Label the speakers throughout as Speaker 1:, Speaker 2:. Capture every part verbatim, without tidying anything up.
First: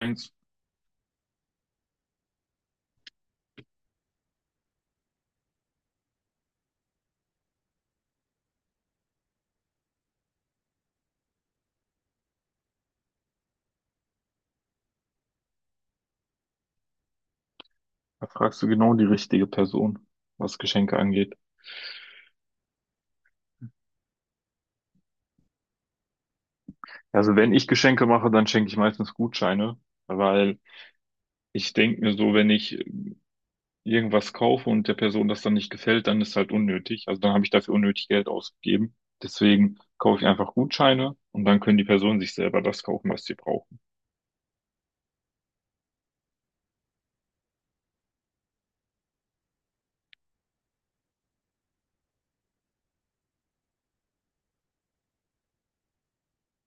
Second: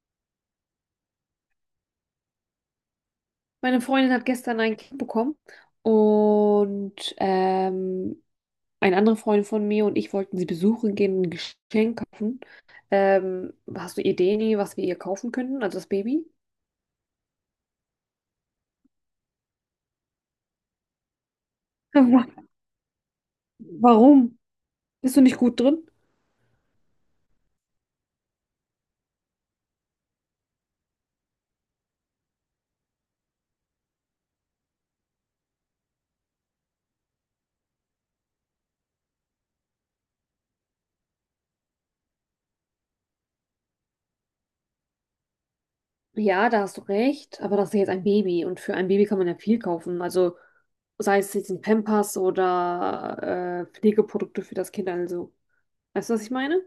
Speaker 1: Thanks.
Speaker 2: Meine Freundin hat gestern ein Kind bekommen und ähm, eine andere Freundin von mir und ich wollten sie besuchen gehen und ein Geschenk kaufen. Ähm, hast du Ideen, was wir ihr kaufen könnten, also das Baby?
Speaker 1: Da fragst du genau die richtige Person, was Geschenke angeht.
Speaker 2: Wa- Warum? Bist du nicht gut drin?
Speaker 1: Also wenn ich Geschenke mache, dann schenke ich meistens Gutscheine, weil ich denke mir so, wenn ich irgendwas kaufe und der Person das dann nicht gefällt, dann ist halt unnötig. Also dann habe ich dafür unnötig Geld ausgegeben. Deswegen kaufe ich einfach Gutscheine und dann können die Personen sich selber das kaufen, was sie brauchen.
Speaker 2: Ja, da hast du recht, aber das ist ja jetzt ein Baby, und für ein Baby kann man ja viel kaufen. Also sei es jetzt ein Pampers oder äh, Pflegeprodukte für das Kind, also. Weißt du, was ich meine?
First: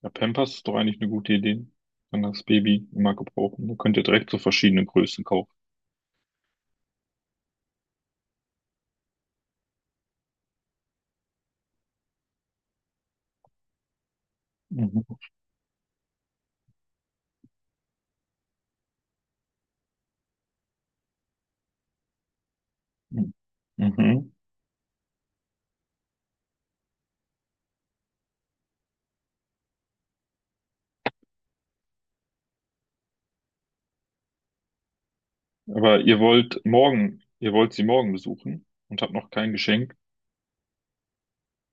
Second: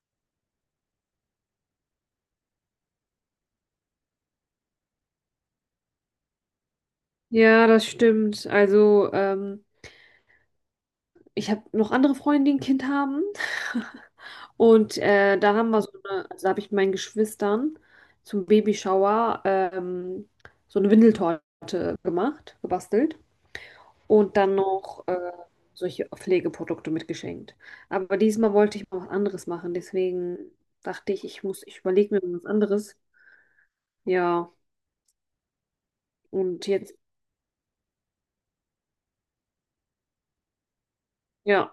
Speaker 1: Ja, Pampers ist doch eigentlich eine gute Idee. Kann das Baby immer gebrauchen. Da könnt ihr direkt so verschiedene Größen kaufen.
Speaker 2: Ja, das stimmt. Also, ähm, ich habe noch andere Freunde, die ein Kind haben. Und
Speaker 1: Mhm.
Speaker 2: äh, da haben wir so eine, also da habe ich meinen Geschwistern zum Babyshower ähm, so eine Windeltorte gemacht, gebastelt.
Speaker 1: Mhm. Mhm.
Speaker 2: Und dann noch äh, solche Pflegeprodukte mitgeschenkt. Aber diesmal wollte ich mal was anderes machen. Deswegen dachte ich, ich muss, ich überlege mir was anderes. Ja,
Speaker 1: Aber ihr wollt
Speaker 2: und jetzt,
Speaker 1: morgen, ihr wollt sie morgen besuchen und habt noch kein Geschenk.
Speaker 2: ja,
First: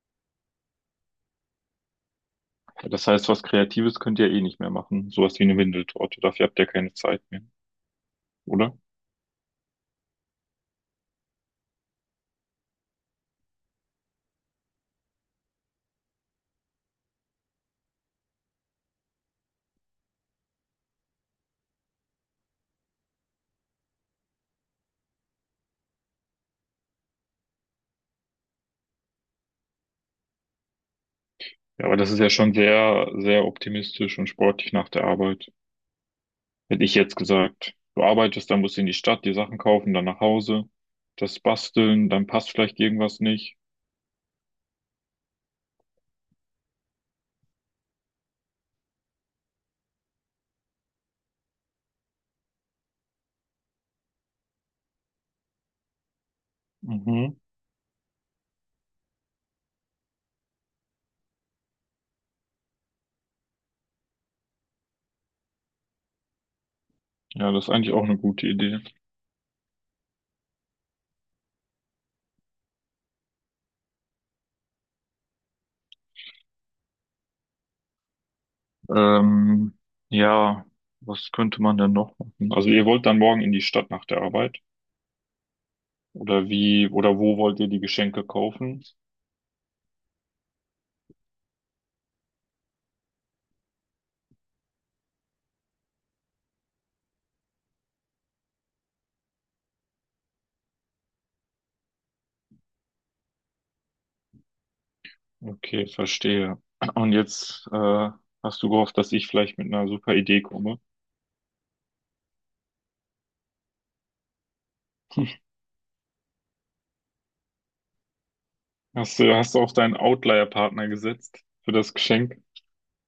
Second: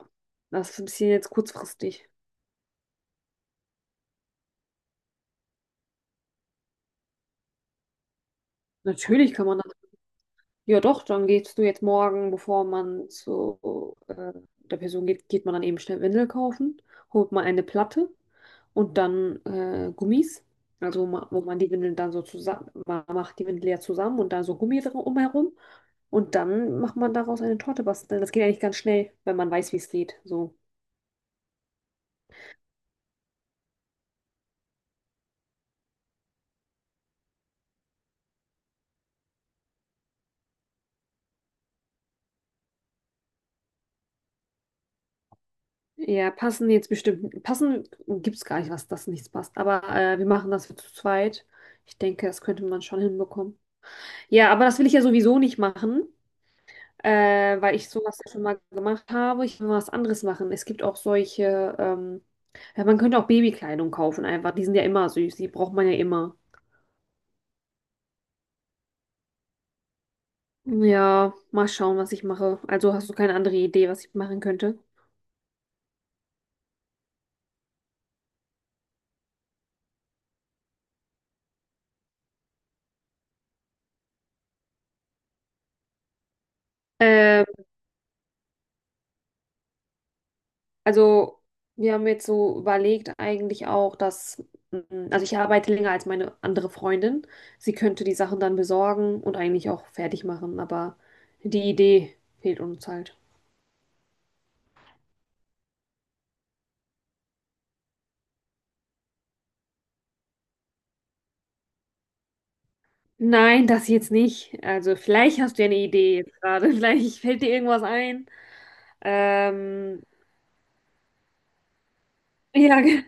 Speaker 2: das ist ein bisschen jetzt kurzfristig.
Speaker 1: Das heißt, was Kreatives könnt ihr eh nicht mehr machen. Sowas wie eine Windeltorte. Dafür habt ihr keine Zeit mehr, oder?
Speaker 2: Natürlich kann man. Ja, doch, dann gehst du jetzt morgen, bevor man zu äh, der Person geht, geht man dann eben schnell Windel kaufen, holt mal eine Platte und dann äh, Gummis. Also ma- wo man die Windeln dann so zusammen, man macht die Windel ja zusammen und dann so Gummi drum umherum. Und dann macht man daraus eine Torte basteln. Das geht eigentlich ganz schnell, wenn man weiß, wie es geht. So.
Speaker 1: Ja, aber das ist ja schon sehr, sehr optimistisch und sportlich nach der Arbeit. Hätte ich jetzt gesagt, du arbeitest, dann musst du in die Stadt, die Sachen kaufen, dann nach Hause, das basteln, dann passt vielleicht irgendwas nicht.
Speaker 2: Ja, passen jetzt bestimmt. Passen gibt es gar nicht, was das nichts passt. Aber äh, wir machen das zu zweit. Ich denke, das könnte man schon hinbekommen. Ja, aber das will ich ja sowieso nicht machen.
Speaker 1: Mhm.
Speaker 2: Äh, weil ich sowas ja schon mal gemacht habe. Ich will mal was anderes machen. Es gibt auch solche, ähm, ja, man könnte auch Babykleidung kaufen einfach. Die sind ja immer süß, die braucht man ja immer.
Speaker 1: Ja, das ist eigentlich auch eine gute Idee.
Speaker 2: Ja, mal schauen, was ich mache. Also hast du keine andere Idee, was ich machen könnte?
Speaker 1: Ähm, ja, was könnte man denn noch machen? Also ihr wollt dann morgen in die Stadt nach der Arbeit. Oder wie, oder wo
Speaker 2: Ähm,
Speaker 1: wollt ihr die Geschenke kaufen?
Speaker 2: also wir haben jetzt so überlegt eigentlich auch, dass, mm, also ich arbeite länger als meine andere Freundin. Sie könnte die Sachen dann besorgen und eigentlich auch fertig machen, aber die Idee fehlt uns halt.
Speaker 1: Okay, verstehe. Und jetzt äh, hast du gehofft, dass ich vielleicht mit einer super Idee komme.
Speaker 2: Nein, das jetzt nicht. Also vielleicht hast du ja eine Idee jetzt gerade. Vielleicht fällt dir irgendwas ein.
Speaker 1: Hast du, hast du auf deinen
Speaker 2: Ähm,
Speaker 1: Outlier-Partner gesetzt für das Geschenk?
Speaker 2: ja, ge-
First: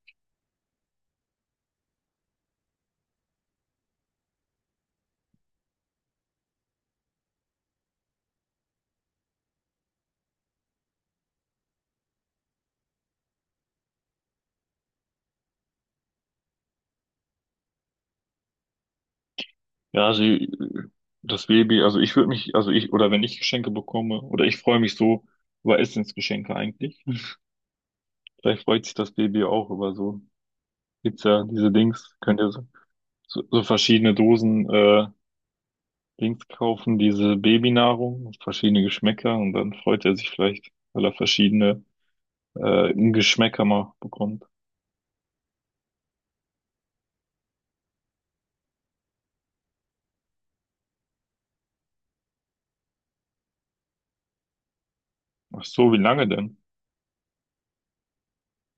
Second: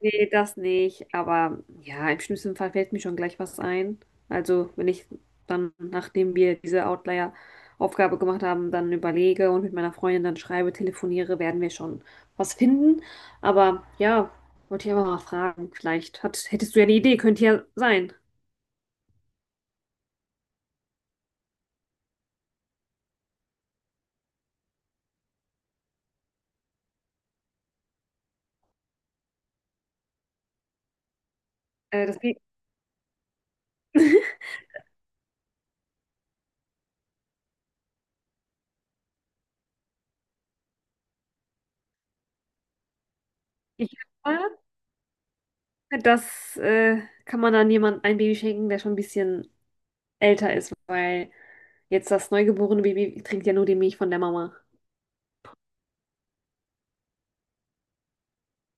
Speaker 2: nee, das nicht. Aber ja, im schlimmsten Fall fällt mir schon gleich was ein. Also wenn ich dann, nachdem wir diese Outlier-Aufgabe gemacht haben, dann überlege und mit meiner Freundin dann schreibe, telefoniere, werden wir schon was finden. Aber ja, wollte ich einfach mal fragen. Vielleicht hat, hättest du ja eine Idee, könnte ja sein.
Speaker 1: Ja, sie, das Baby, also ich würde mich, also ich, oder wenn ich Geschenke bekomme, oder ich freue mich so über Essensgeschenke eigentlich. Vielleicht freut sich das Baby auch über so, gibt's ja diese
Speaker 2: Äh,
Speaker 1: Dings,
Speaker 2: das,
Speaker 1: könnt ihr so, so, so verschiedene Dosen, äh, Dings kaufen, diese Babynahrung, verschiedene Geschmäcker und dann freut er sich vielleicht, weil er verschiedene äh, Geschmäcker
Speaker 2: ich,
Speaker 1: mal bekommt.
Speaker 2: Das äh, kann man dann jemand ein Baby schenken, der schon ein bisschen älter ist, weil jetzt das neugeborene Baby trinkt ja nur die Milch von der Mama.
Speaker 1: Ach so, wie lange denn?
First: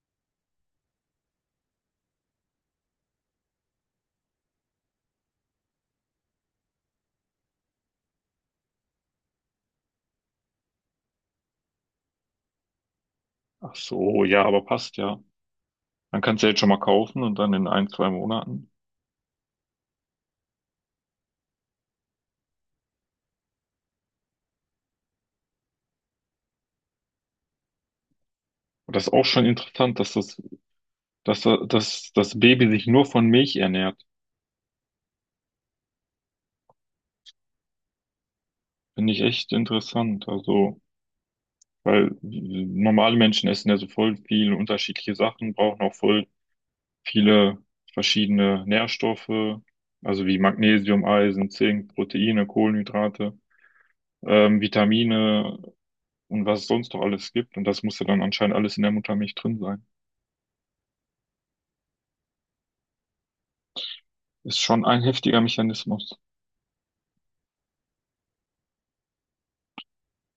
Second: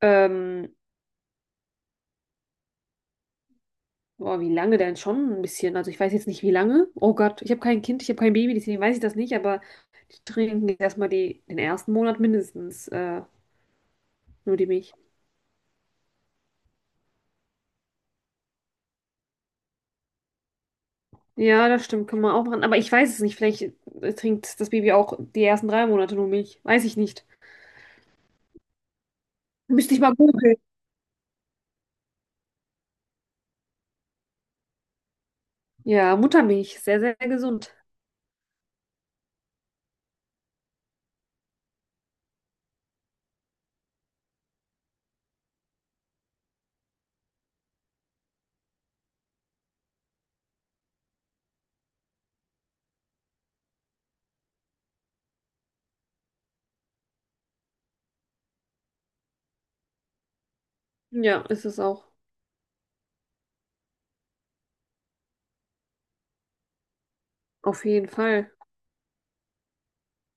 Speaker 2: Ähm, Boah, wie lange denn schon? Ein bisschen. Also ich weiß jetzt nicht, wie lange. Oh Gott, ich habe kein Kind, ich habe kein Baby, deswegen weiß ich das nicht, aber die trinken jetzt erstmal die, den ersten Monat mindestens äh,
Speaker 1: Ach so, ja,
Speaker 2: nur
Speaker 1: aber
Speaker 2: die Milch.
Speaker 1: passt ja. Dann kannst du ja jetzt schon mal kaufen und dann in ein, zwei Monaten.
Speaker 2: Ja, das stimmt, kann man auch machen. Aber ich weiß es nicht. Vielleicht äh, trinkt das Baby auch die ersten drei Monate nur Milch. Weiß ich nicht.
Speaker 1: Und das ist auch schon
Speaker 2: Müsste
Speaker 1: interessant,
Speaker 2: ich
Speaker 1: dass
Speaker 2: mal
Speaker 1: das,
Speaker 2: googeln.
Speaker 1: dass, da- dass das Baby sich nur von Milch ernährt.
Speaker 2: Ja, Muttermilch, sehr, sehr gesund.
Speaker 1: Finde ich echt interessant. Also, weil normale Menschen essen ja so voll viele unterschiedliche Sachen, brauchen auch voll viele verschiedene Nährstoffe, also wie Magnesium, Eisen, Zink, Proteine, Kohlenhydrate, ähm, Vitamine und was es sonst noch alles gibt. Und das muss ja dann anscheinend alles in der Muttermilch drin sein.
Speaker 2: Ja, ist es auch.
Speaker 1: Ist schon ein heftiger Mechanismus.
Speaker 2: Auf jeden Fall.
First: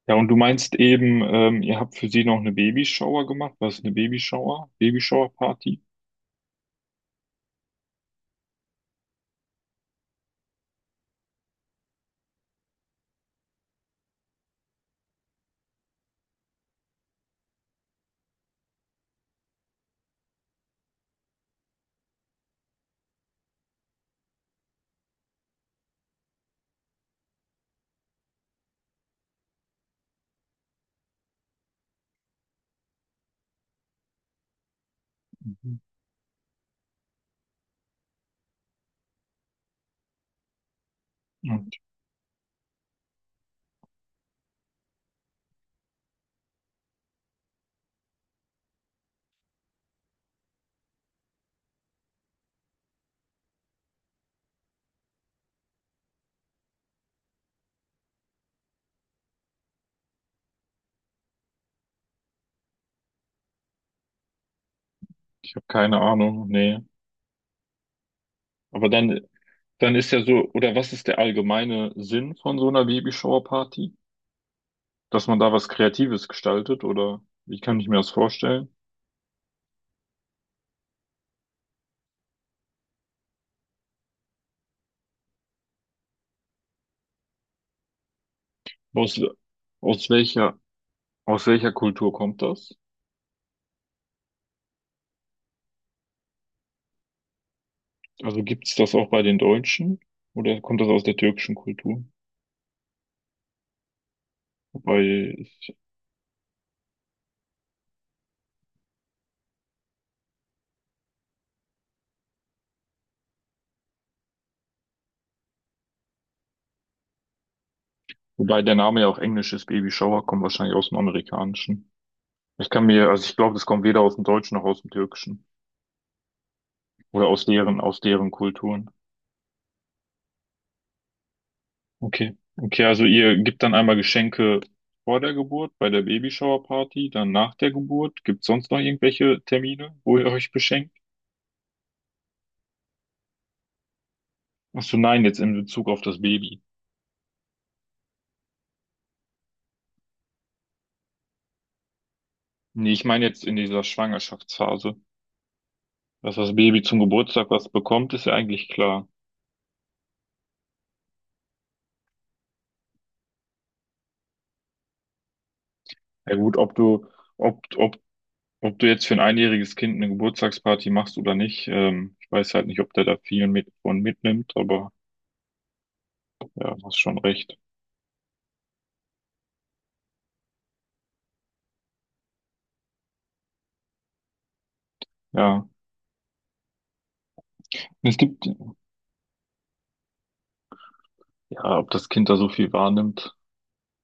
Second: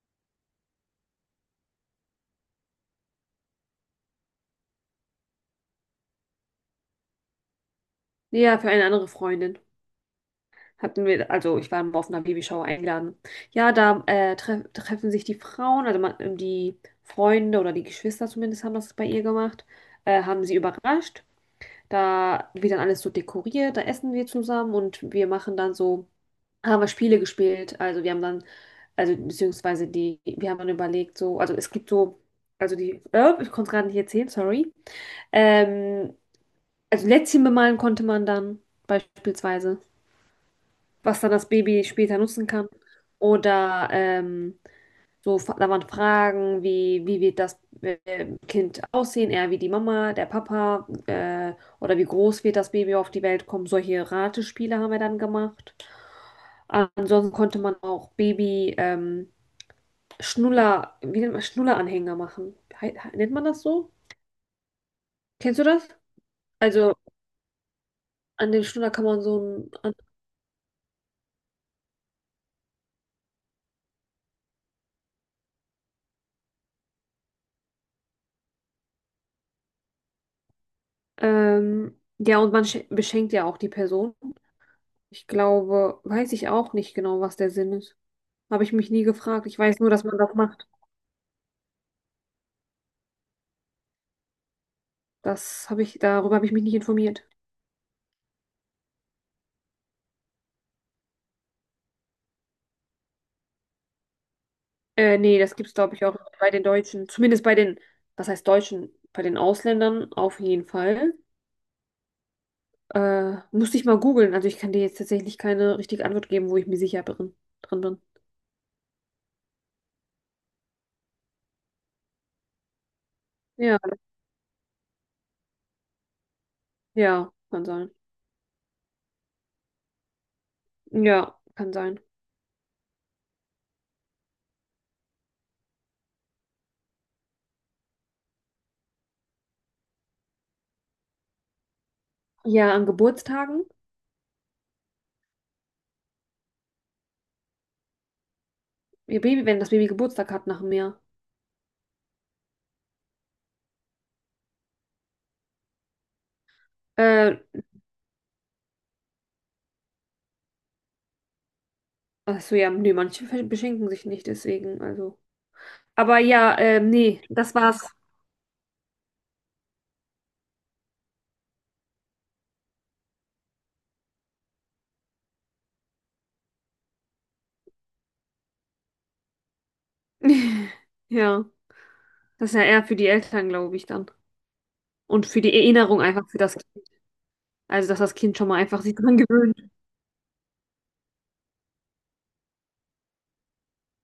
Speaker 1: Ja, und du meinst eben, ähm, ihr habt für sie noch eine Babyshower gemacht. Was ist eine Babyshower? Babyshower-Party?
Speaker 2: Ja, für eine andere Freundin. Hatten wir, also ich war mal auf einer Babyshower eingeladen. Ja, da äh, tref treffen sich die Frauen, also man, ähm, die Freunde oder die Geschwister zumindest haben das bei ihr gemacht, äh, haben sie überrascht. Da wird dann alles so dekoriert, da essen wir zusammen und wir machen dann so, haben wir Spiele gespielt. Also wir haben dann, also beziehungsweise die, wir haben dann überlegt, so, also es gibt so, also die, äh, ich konnte es gerade nicht erzählen, sorry.
Speaker 1: Mhm.
Speaker 2: Ähm, Also Lätzchen bemalen konnte man dann beispielsweise, was dann das
Speaker 1: Und
Speaker 2: Baby später nutzen kann. Oder ähm, so, fa- da waren Fragen wie, wie wird das äh, Kind aussehen, eher wie die Mama, der Papa, äh, oder wie groß wird das Baby auf die Welt kommen. Solche Ratespiele haben wir dann gemacht. Ansonsten konnte man auch Baby ähm, Schnuller, wie nennt man, Schnulleranhänger machen. He- he- Nennt man das so?
Speaker 1: ich
Speaker 2: Kennst du
Speaker 1: habe
Speaker 2: das?
Speaker 1: keine Ahnung, nee.
Speaker 2: Also an den
Speaker 1: Aber
Speaker 2: Schnuller kann
Speaker 1: dann,
Speaker 2: man so einen.
Speaker 1: dann ist ja so, oder was ist der allgemeine Sinn von so einer Babyshower-Party? Dass man da was Kreatives gestaltet oder wie kann ich mir das vorstellen?
Speaker 2: Ähm, ja, und man schen- beschenkt ja auch die Person. Ich glaube, weiß ich auch nicht genau, was der Sinn ist. Habe ich mich nie
Speaker 1: Aus,
Speaker 2: gefragt. Ich weiß nur, dass
Speaker 1: aus
Speaker 2: man das
Speaker 1: welcher,
Speaker 2: macht.
Speaker 1: aus welcher Kultur kommt das?
Speaker 2: Das habe ich, darüber habe ich mich nicht informiert.
Speaker 1: Also gibt es das auch bei den Deutschen oder kommt das aus der türkischen Kultur?
Speaker 2: Äh,
Speaker 1: Wobei,
Speaker 2: nee, das gibt's,
Speaker 1: ich-
Speaker 2: glaube ich, auch bei den Deutschen. Zumindest bei den, was heißt Deutschen? Bei den Ausländern auf jeden Fall. Äh, musste ich mal googeln. Also ich kann dir jetzt tatsächlich keine richtige Antwort geben, wo ich mir sicher drin, drin bin.
Speaker 1: wobei der Name ja auch englisch ist, Baby Shower, kommt wahrscheinlich aus dem Amerikanischen. Ich kann mir, also ich glaube, das
Speaker 2: Ja,
Speaker 1: kommt weder aus dem Deutschen noch aus dem Türkischen oder
Speaker 2: ja,
Speaker 1: aus
Speaker 2: kann
Speaker 1: deren,
Speaker 2: sein.
Speaker 1: aus deren Kulturen.
Speaker 2: Ja, kann sein.
Speaker 1: Okay. Okay, also ihr gebt dann einmal Geschenke vor der Geburt, bei der Babyshower-Party, dann nach der Geburt. Gibt es sonst noch irgendwelche Termine, wo ihr euch beschenkt?
Speaker 2: Ja, an Geburtstagen.
Speaker 1: Ach so, nein, jetzt in Bezug auf das Baby.
Speaker 2: Ihr Baby, wenn das Baby Geburtstag hat nach einem Jahr.
Speaker 1: Nee, ich meine jetzt in dieser Schwangerschaftsphase. Dass das Baby zum
Speaker 2: Äh,
Speaker 1: Geburtstag was bekommt, ist ja eigentlich klar.
Speaker 2: Ach so, ja, nee, manche ver- beschenken sich nicht, deswegen, also. Aber
Speaker 1: Ja gut,
Speaker 2: ja,
Speaker 1: ob
Speaker 2: ähm,
Speaker 1: du,
Speaker 2: nee, das
Speaker 1: ob,
Speaker 2: war's.
Speaker 1: ob, ob du jetzt für ein einjähriges Kind eine Geburtstagsparty machst oder nicht, ähm, ich weiß halt nicht, ob der da viel mit von mitnimmt, aber ja, du hast schon recht.
Speaker 2: Ja, das ist ja eher für die Eltern, glaube ich, dann. Und für die
Speaker 1: Ja.
Speaker 2: Erinnerung einfach für das Kind. Also, dass das
Speaker 1: Es
Speaker 2: Kind
Speaker 1: gibt,
Speaker 2: schon mal einfach sich dran gewöhnt.
Speaker 1: ja, ob das Kind da so viel wahrnimmt.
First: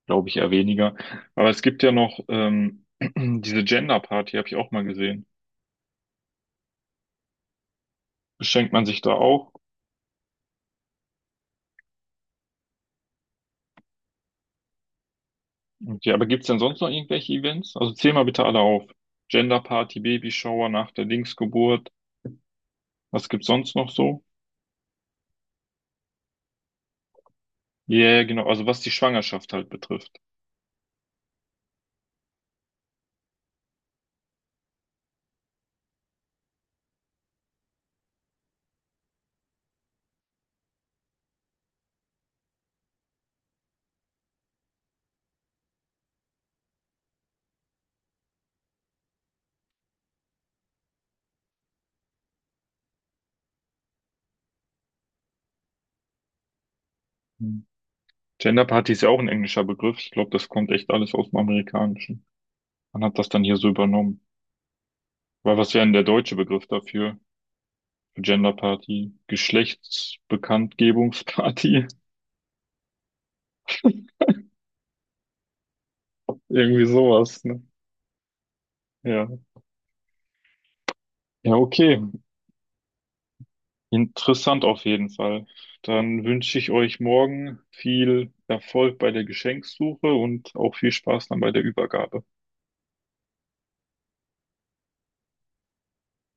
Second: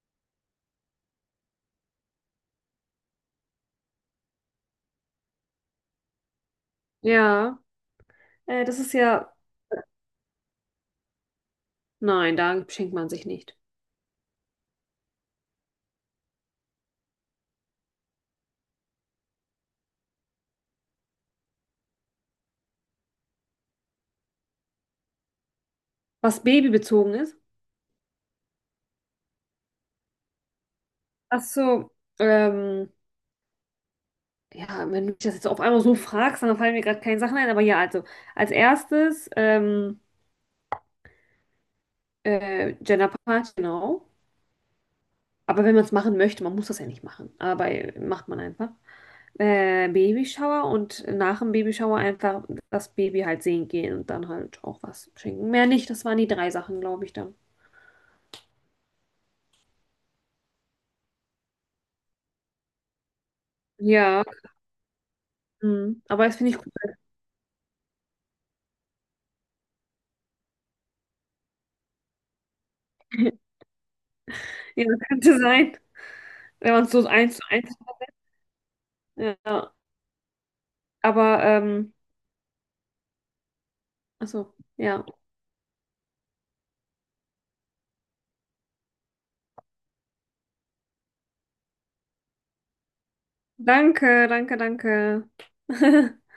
Speaker 1: Glaube ich eher weniger. Aber es gibt ja noch ähm, diese Gender Party, habe ich auch mal gesehen.
Speaker 2: Ja, äh,
Speaker 1: Beschenkt
Speaker 2: das
Speaker 1: man
Speaker 2: ist
Speaker 1: sich da
Speaker 2: ja.
Speaker 1: auch?
Speaker 2: Nein, da beschenkt man sich nicht.
Speaker 1: Okay, aber gibt es denn sonst noch irgendwelche Events? Also zähl mal bitte alle auf. Gender Party, Babyshower nach der Linksgeburt. Was gibt's sonst noch so?
Speaker 2: Was babybezogen ist.
Speaker 1: Ja, yeah, genau. Also was die Schwangerschaft halt betrifft.
Speaker 2: Ach so, ähm, ja, wenn du mich das jetzt auf einmal so fragst, dann fallen mir gerade keine Sachen ein. Aber ja, also, als erstes, ähm, äh, Gender Party, genau. Aber wenn man es machen möchte, man muss das ja nicht machen. Aber äh, macht man einfach. Äh, Babyshower und nach dem Babyshower einfach das Baby halt sehen gehen und dann halt auch was schenken. Mehr nicht, das waren die drei Sachen, glaube ich, dann.
Speaker 1: Hm. Gender Party ist ja auch ein englischer Begriff. Ich glaube, das kommt echt alles aus dem Amerikanischen. Man hat das dann hier so übernommen.
Speaker 2: Ja,
Speaker 1: Weil was wäre denn
Speaker 2: mhm.
Speaker 1: der
Speaker 2: Aber
Speaker 1: deutsche
Speaker 2: das finde ich
Speaker 1: Begriff
Speaker 2: gut.
Speaker 1: dafür? Für Gender Party? Geschlechtsbekanntgebungsparty?
Speaker 2: Ja, könnte sein, wenn man
Speaker 1: Irgendwie
Speaker 2: es so eins
Speaker 1: sowas,
Speaker 2: zu
Speaker 1: ne?
Speaker 2: eins.
Speaker 1: Ja.
Speaker 2: Ja, aber,
Speaker 1: Ja,
Speaker 2: ähm,
Speaker 1: okay.
Speaker 2: achso,
Speaker 1: Interessant auf
Speaker 2: ja.
Speaker 1: jeden Fall. Dann wünsche ich euch morgen viel Erfolg bei der Geschenksuche und auch viel Spaß dann bei der Übergabe.
Speaker 2: Danke, danke, danke.